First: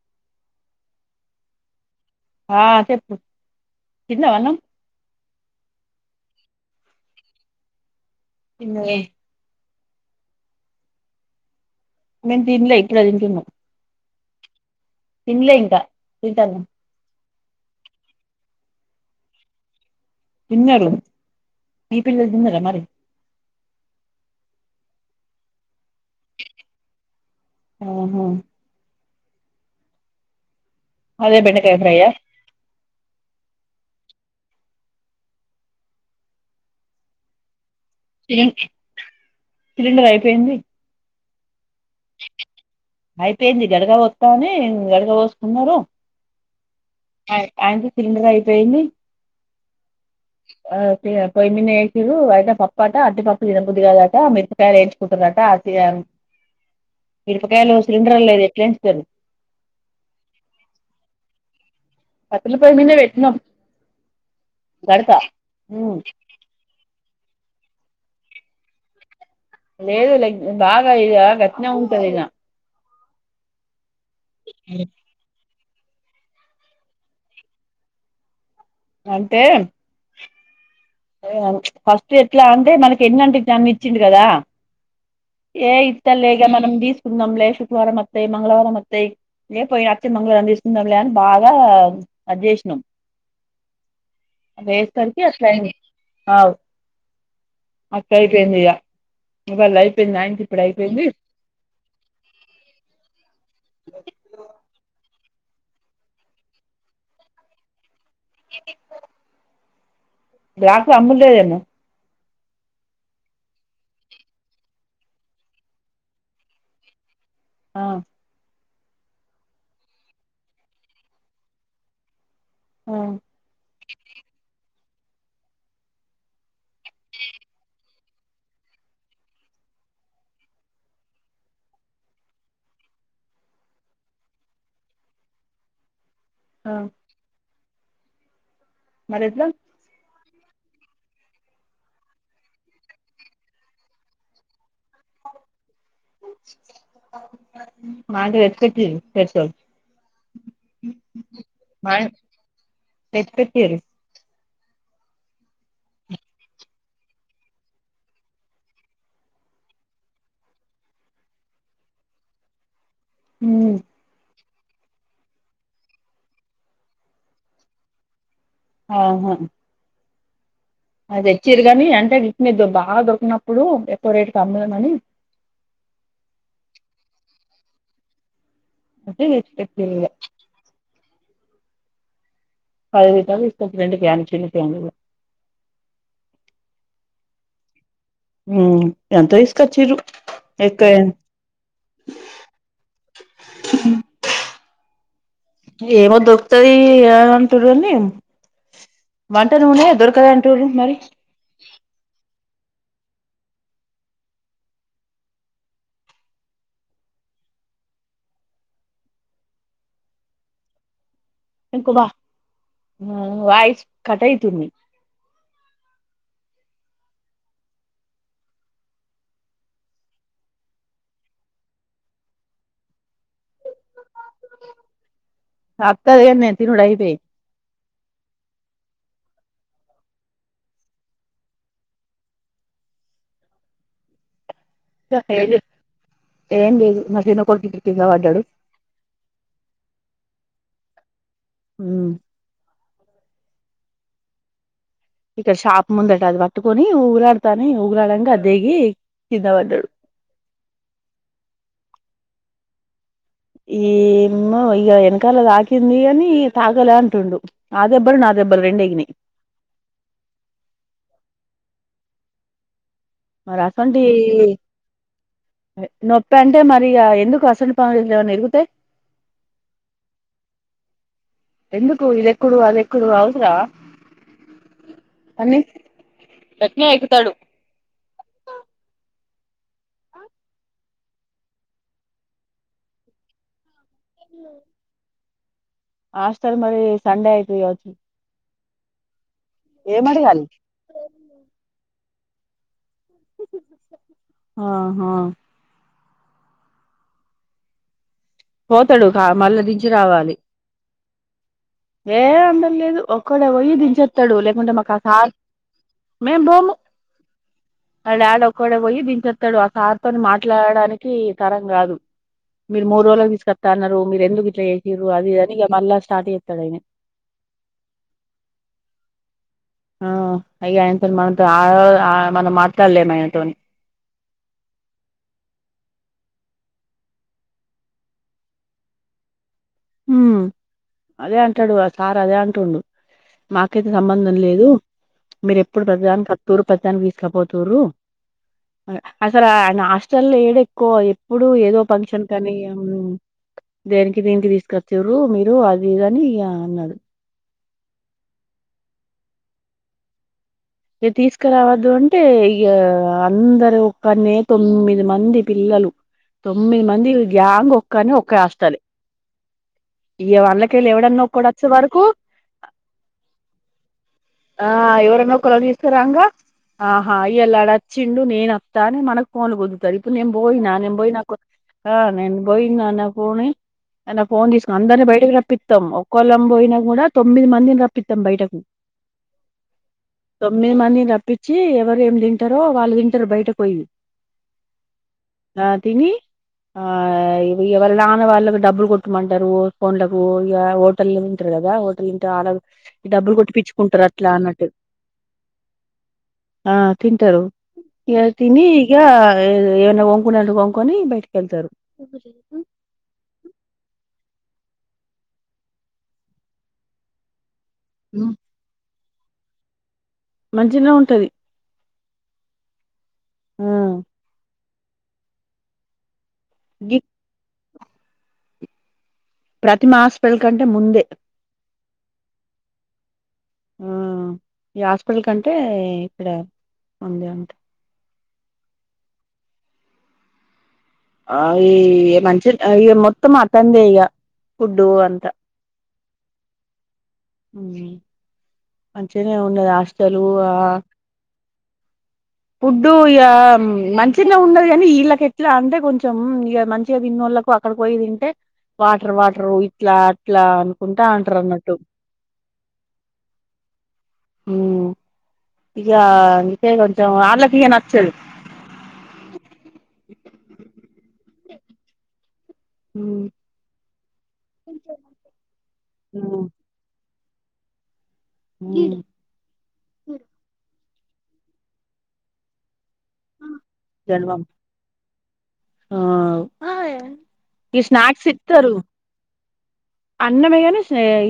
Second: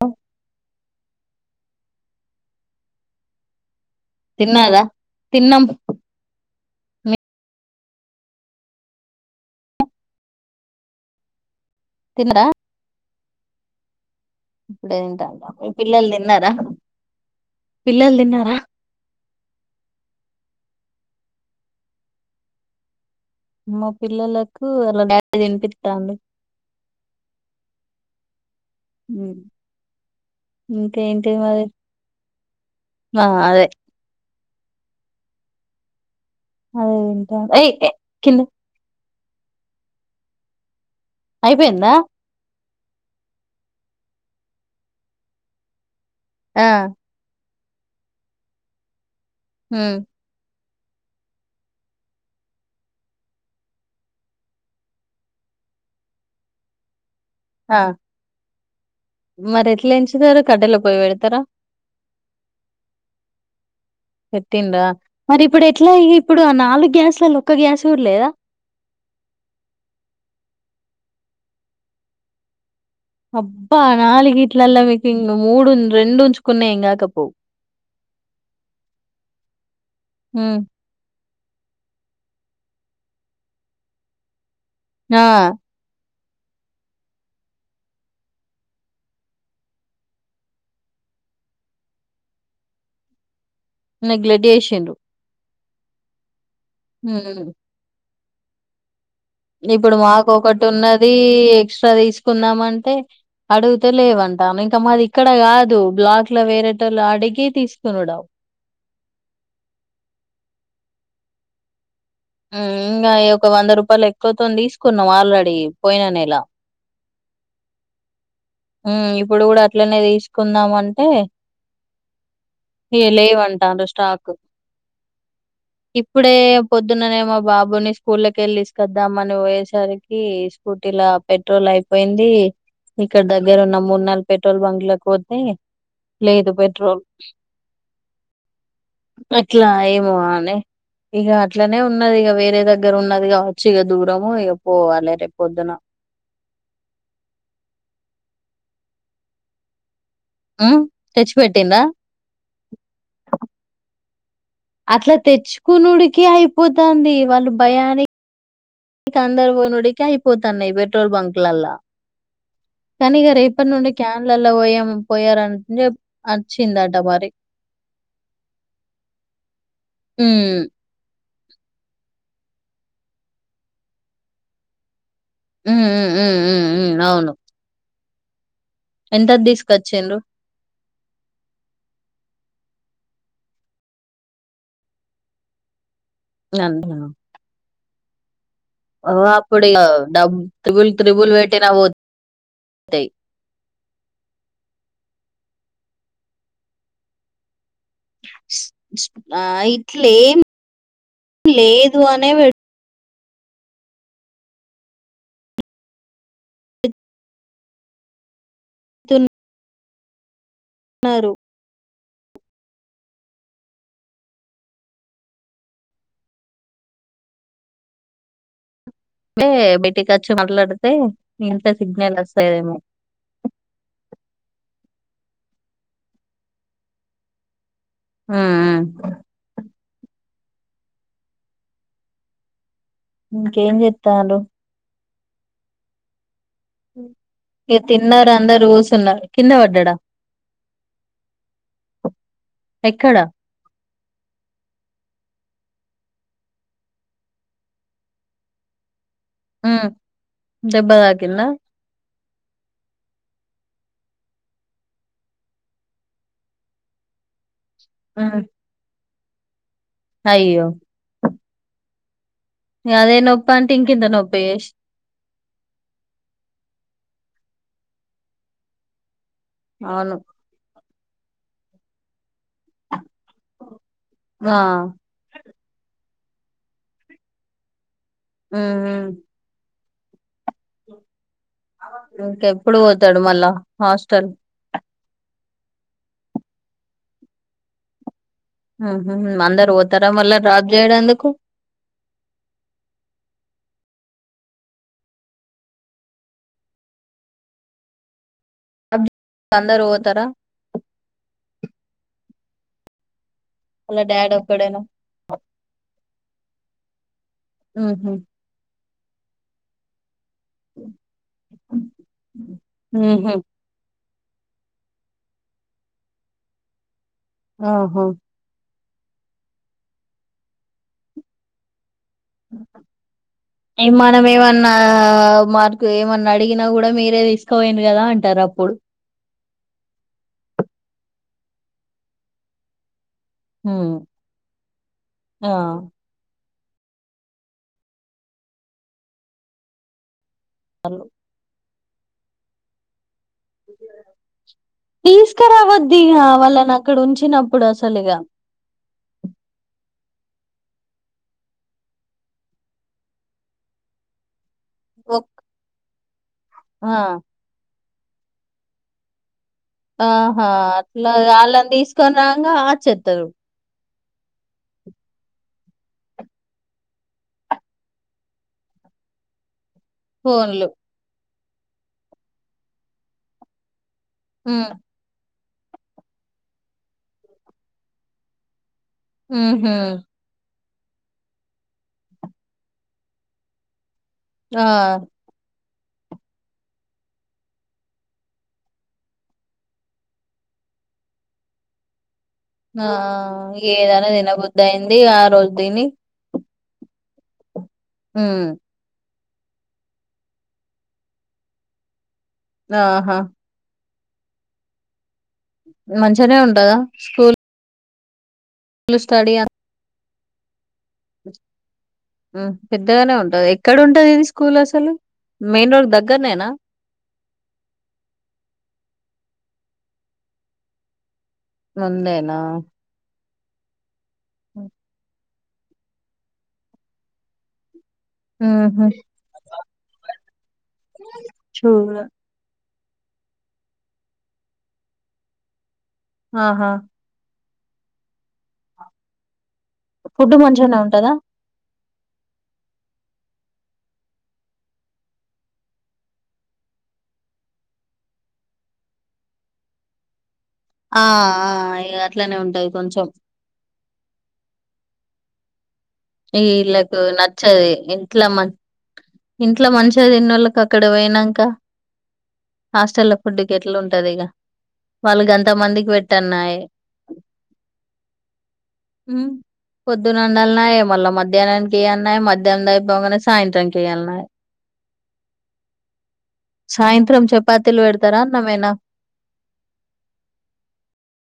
ఓ ఆ చెప్పు తిన్నావా అన్నం తిన్నదా తిన్నం తిన్నలే. మేము తిన్నారా దీనిట్లో ఇప్పుడు తింటునం ఇప్పుడేంటంట మీ ఇంకా పిల్లలు తిన్నారా తింటాను పిల్లలు తిన్నారా జిన్నలు ఈ పిల్లలు తిన్నరా మరి మా పిల్లలకు అలా నిపి ఆహా ఇంకేంటి అదే మరి బెండకాయ ఫ్రై ఆ ఆ అదే అదంటా అయి సిలి సిలిండర్ అయిపోయింది అయిపోయిందా అయిపోయింది గడగా వస్తాని గడగా పోసుకున్నారు ఆ ఆయనంత సిలిండర్ అయిపోయింది హ పొ్యిన్న వేసిారు అయితే పప్పట అటిపప్పు దినబుద్ధది కాదట మికాయలు వేంచుకుంటున్నట ఎం మీరాపకాయలు ఆ సిలిండర్ లేదు ఎట్లాంచంది మరి ఎట్లా ఎంచుతారు కట్టెల పొయ్యి పెడతారా పత్రలుపాయ మీిన వెట్న పెట్టింద మరి ఇప్పుడు ఎట్లా ఇప్పుడు నాలుగు గ్యాస్లలో ఒక్క గ్యాస్ ఊ లేదా లేదు లైక్ బాగా ఇ గట్న ఉంటదిలా అబ్బా నాలు గీట్లా ఎలా వకుంగ మూడు రెండు ఉంచుకున్నా ఇం కాక పో అంతే హ ఫస్ట్ ఎట్లా అంటే మనకి ఎన్నింటికిన్న ఇచ్చిడు కదా ఆ అత్త లేగా మనం తీసుకుందాంలే శుక్రవారం అత్తాయి మంగవారం వత్తాయి లేకపోయినా అస్తతే మంగళవారం తీసుకుందాంలే బాగా అది చేసినాం నెగ్లెట్ చేసిండ్రు వేసరికి అసల అ అవు హ అక్క అపో ఏందు చేయ ఇప్పుడు మాకు ఒకటి ఉన్నది ఎక్స్ట్రా తీసుకుందామ అంటే అడుగుతే లేవం త కమాది ఇక్కడ కాదు బ్లాక్ల వేరేటలు అడిగి తీసుకున్నాడావు గ్యాస్ అమ్ములులే మూ ఇంకా ఒక వంద రూపాయలు ఎక్కువతో తీసుకున్నాం ఆల్రెడీ పోయిన నలా ఆ ఉ ఇప్పుడు కూడా అట్లనే తీసుకుందాం అంటే ఆ ఏ లేవంటా అంట స్టాక్ ఇప్పుడే పొద్దుననేమో బాబుని స్కూల్ళక వెళ్ళ తీసుకొద్దామ అని పోయేసరికి స్కూటీలా పెట్రోల్ అయిపోయింది ఇక్కడ దగ్గర ఉన్న మూడు నలు పెట్రోల్ బంక్ లకు పోతే లేదు ఆ పెట్రోల్ మరి ఎట్లా అట్లా ఏమో ఆనే ఇక అట్లనే ఉన్నది ఇక వేరే దగ్గర ఉన్నది కావచ్చు ఇక దూరము ఇక పోవాలి రే పొద్దున మాతో ఎకట్ సచ థెచ్చి పెట్టిండా [inaudible] అట్లా తెచ్చుకునుడికి అయిపోతుంది వాళ్ళు భయానికి నకు అందరు పోయినడికి అయిపోతాన్నయి ఈ పెట్రోల్ బంక్ లలా కానీ ఇక రేపటి నుండి క్యాన్ల పోయా పోయారంటంటే వచ్చిందట మరి ఆహా ఉమ్ మీ బాగా దొరికినప్పుడు ఎక్కువ రేటు అమ్ముధామణి ఉమ్‌ ఉమ్ ఉమ్ ఉమ్ అవూను అంటే ఎంత తీసుకొచ్చిర్రు తీసుకొచ్చిండ్రు పది పైసల్ ఇస్థామ్ రెండు ప్యాన్ చిన్న ప్యాను [unintelligible] ఉమ్ ఓ ఎంత అప్పుడు ఇసుకా ఇగ చిరు డబ్ ఎ త్రిబుల్ త్రిబుల్ పెట్టినా పోతాయి ఏవో దొరుకుతధి అని ఆ వంటనునే దొరకద ఇట్లేం అంటూరు మరి లేదు అనే థున్ అన్నారు కుబ వాయిస్ కటాయి త బయటికి వచ్చి మాట్లాడితే ఇంత సిగ్నల్ వస్తాదేమో అ తక్ధాధి నెట్టినా ఉడా అయితాయ్ ఉమ్ ఊ ఇంకేం చెప్తాండ్రు [unintelligible] ఏం బ మధేన ఇక కింద తిన్నారు పద్దాడు అందరు కూసున్నారు కింద పడ్డాడా ఉమ్ ఎక్కడ ఇక్కడ షాప్ ముందట అది పట్టుకొని ఊగురాడుతానే ఊగురాడానికి అది దేగి ఉమ్ ధేబా థాకింధ ఏమ్మో ఇక వెనకాల తాకింది అని తాగలే అంటుండు అదిబ్బరు ఉమ్ నాదెబ్బరు రెండేగని అయ్యో అదే నొప్ప మరి అంటే అసొంటి ఇంకంత నొప్పి నొప్పి అంటే మరి ఇగ ఎందుకు అసంట పనులుమ ఎరుగుతాయి అవును ఎందుకు ఇది ఇదెక్కడు అదేకుడు అవసరమా ఆ సన్నీ గట్నే ఎక్కుతాడు ఉ మ్మ్ ఇంకెప్పుడు పోతాడు మళ్ళా హాస్టల్ హాస్టల్ మరి సండే అయితే కావచ్చు ఊహు మందరు ఏం పోతారా మల్ల అడగాలి డ్రాప్ చేయడందుకు ఆహా పోతాడు కా మళ్ల అందరు దించి పోతారా రావాలి ఏ అందల్లేదు ఒక్కడే బొయి వాళ్ళ డాడీ దించొత్తడు లేకుంటే ఒక్కడేనా మాకాస మేం బోము మా ఉహు డాడ్ ఒక్కడే బొయి దించొత్తడు ఆ సార్తోని మా ట్లాడడానికి తరం గాదు మీరు మూడు రోజులకి ఉహు తీస్కత్త అన్నారు మీరెందుకు ఇట్ల చేసిర్రు అది అని ఇగ మళ్ళా స్టార్ట్ చేత్తడు ఆయన ఆహా ఆ అయ్యాయన్తోని మనతొ ఆ మనం మాట్లాడలేము ఆయనతోని మనఏమన్నా మనకు ఏమన్నా అడిగినా గూడా మీరే తీసుకపోయిండ్రు గదా అంటారు అప్పుడు అదే అంటాడు ఆ సార్ అదే అంటుండు ఉ మాకైతే సంబంధం లేదు ఆ మీరెప్పుడు ప్రతి దానికి టూరు పద్దానికి తీసకపోతుర్రు అసలా నాస్ట్ అసల్లేడెక్కువ ఎప్పుడూ ఏదో పంక్షన్ కనీ దేనికి దీనికి తీసు తీసుకురావద్దిగ వాళ్లని అన్నాడు అక్కడ ఉంచినం ఇప్పుడు అసలుగ ఇక తీసుకురావద్దు అంటే ఇగ అందరు ఒక్కన్నే తొమ్మిది ఒక్ మంది పిల్లలు తొమ్మిది ఆ మంది గ్యాంగ్ ఒక్కనే ఒక్క హాస్టలే ఇగ ఆహా వాళ్ళకెళ్ళి అట్లా ఎవడన్నా ఒక్కడు వచ్చే వాళ్ళని వరకు తీసుకొని రాంగా ఆచేత్తరు ఆ ఎవరన్నో ఒక్కరో తీస్కోరాంగా ఆహా ఇయల్ల ఆడచ్చిండు నేన్ అత్తానే మనగ పోల్గుదు ఇప్పు నేను ఫోన్లు బోయినా నేను పోయినా కో ఆ నేన్ బొయినా నా కోని ఆయన ఫోన్ తీసుక్ ఉమ్ బయటకి రప్పితం ఒక్కలం బొయినా గుడా తొమ్మిది మందిని రప్పితం బయటకి ఊహు తొమ్మిది మందిని రప్పిచ్చి ఎవరేమి తింటరో వాళ్ళు తింటరు బయటకు పొయి ఆ ఆ తిని ఆ ఎవళ్ నాన్న వాళ్ళకి డబ్బులు కొట్టుమంట్ ఫోన్లకు ఇగ హోటల్లో తింటరు గదా హోటల్ చాల ఆ ఈ డబ్బులు ఏదైనా కొట్టిపిచ్చుకుంటారట్లా తినబుద్ధి అన్నట్టు అయింది ఆ రోజు తిని ఆ తింటరు ఇగ ఉ తిని ఇగా ఏ ఏమనా వొంకునంటే వొంకొని బయటకెళ్తారు నాహా మంచిగనే ఉంటదా స్కూల్ మ్ స్టడి ఆ మంచినే ఉంటది ఉమ్ పెద్దగానే ఉంటది ఆ ఎక్కడుంటది ఇది స్కూల్ అసలు మెయిన్ రోడ్ దగ్గ గర్నేనా గి ప్రతిమ హాస్పిటల్ కంటే ముందే ముందేనా ఆ ఈ హాస్పిటల్ కంటే ఇక్కడ ఉంది అంటే ఊహు ఆ ఈ మంచిగుం ఇ మొత్తం అతన్దే ఇగ ఫుడ్డు అంతా ఆహా అంచిగనే ఉన్నది ఆస్టలు ఫుడ్ ఆ. మంచిగానే ఉంటదా? [inaudible] ఫుడ్ ఇగా మంచిగనే ఉన్నది గానీ ఇళ్ళక ఎట్లా అంటే కొంచెం ఇగా మంచిగా తిన్నోళ్ళ. అక్కడికి పోయి తింటే వాటర్ వాటర్ ఇట్లా అట్లా అనుకుంటే ఆ! అంటరు ఆ! అన్నట్టు. ఇగ అట్లనే ఉంటది కొంచెం. ఇగా అందుకే ఈళ్ళకు కొంచెం ఆళ్లకి ఇగా నచ్చది. నచ్చదు. ఇంట్ల మం ఇంట్ల మంచిగా తినోళ్ళకి అక్కడ పోయినాక. హాస్టల్ లో ఫుడ్ కి ఎట్లు ఉంటది ఇగా వాళ్ళు అంతమందికి పెట్టాల్నేయి. మ్ పొద్దునవొండలన్నాయి మళ్ళ మధ్యాహ్నానికి ఏ అన్నాయి మధ్యాహం. బొంగనే సాయంత్రం కేయాలన్నాయి జన్మం సాయంత్రం చపాతీలు పెడతారా అన్నమేనా. అన్నమేగాని.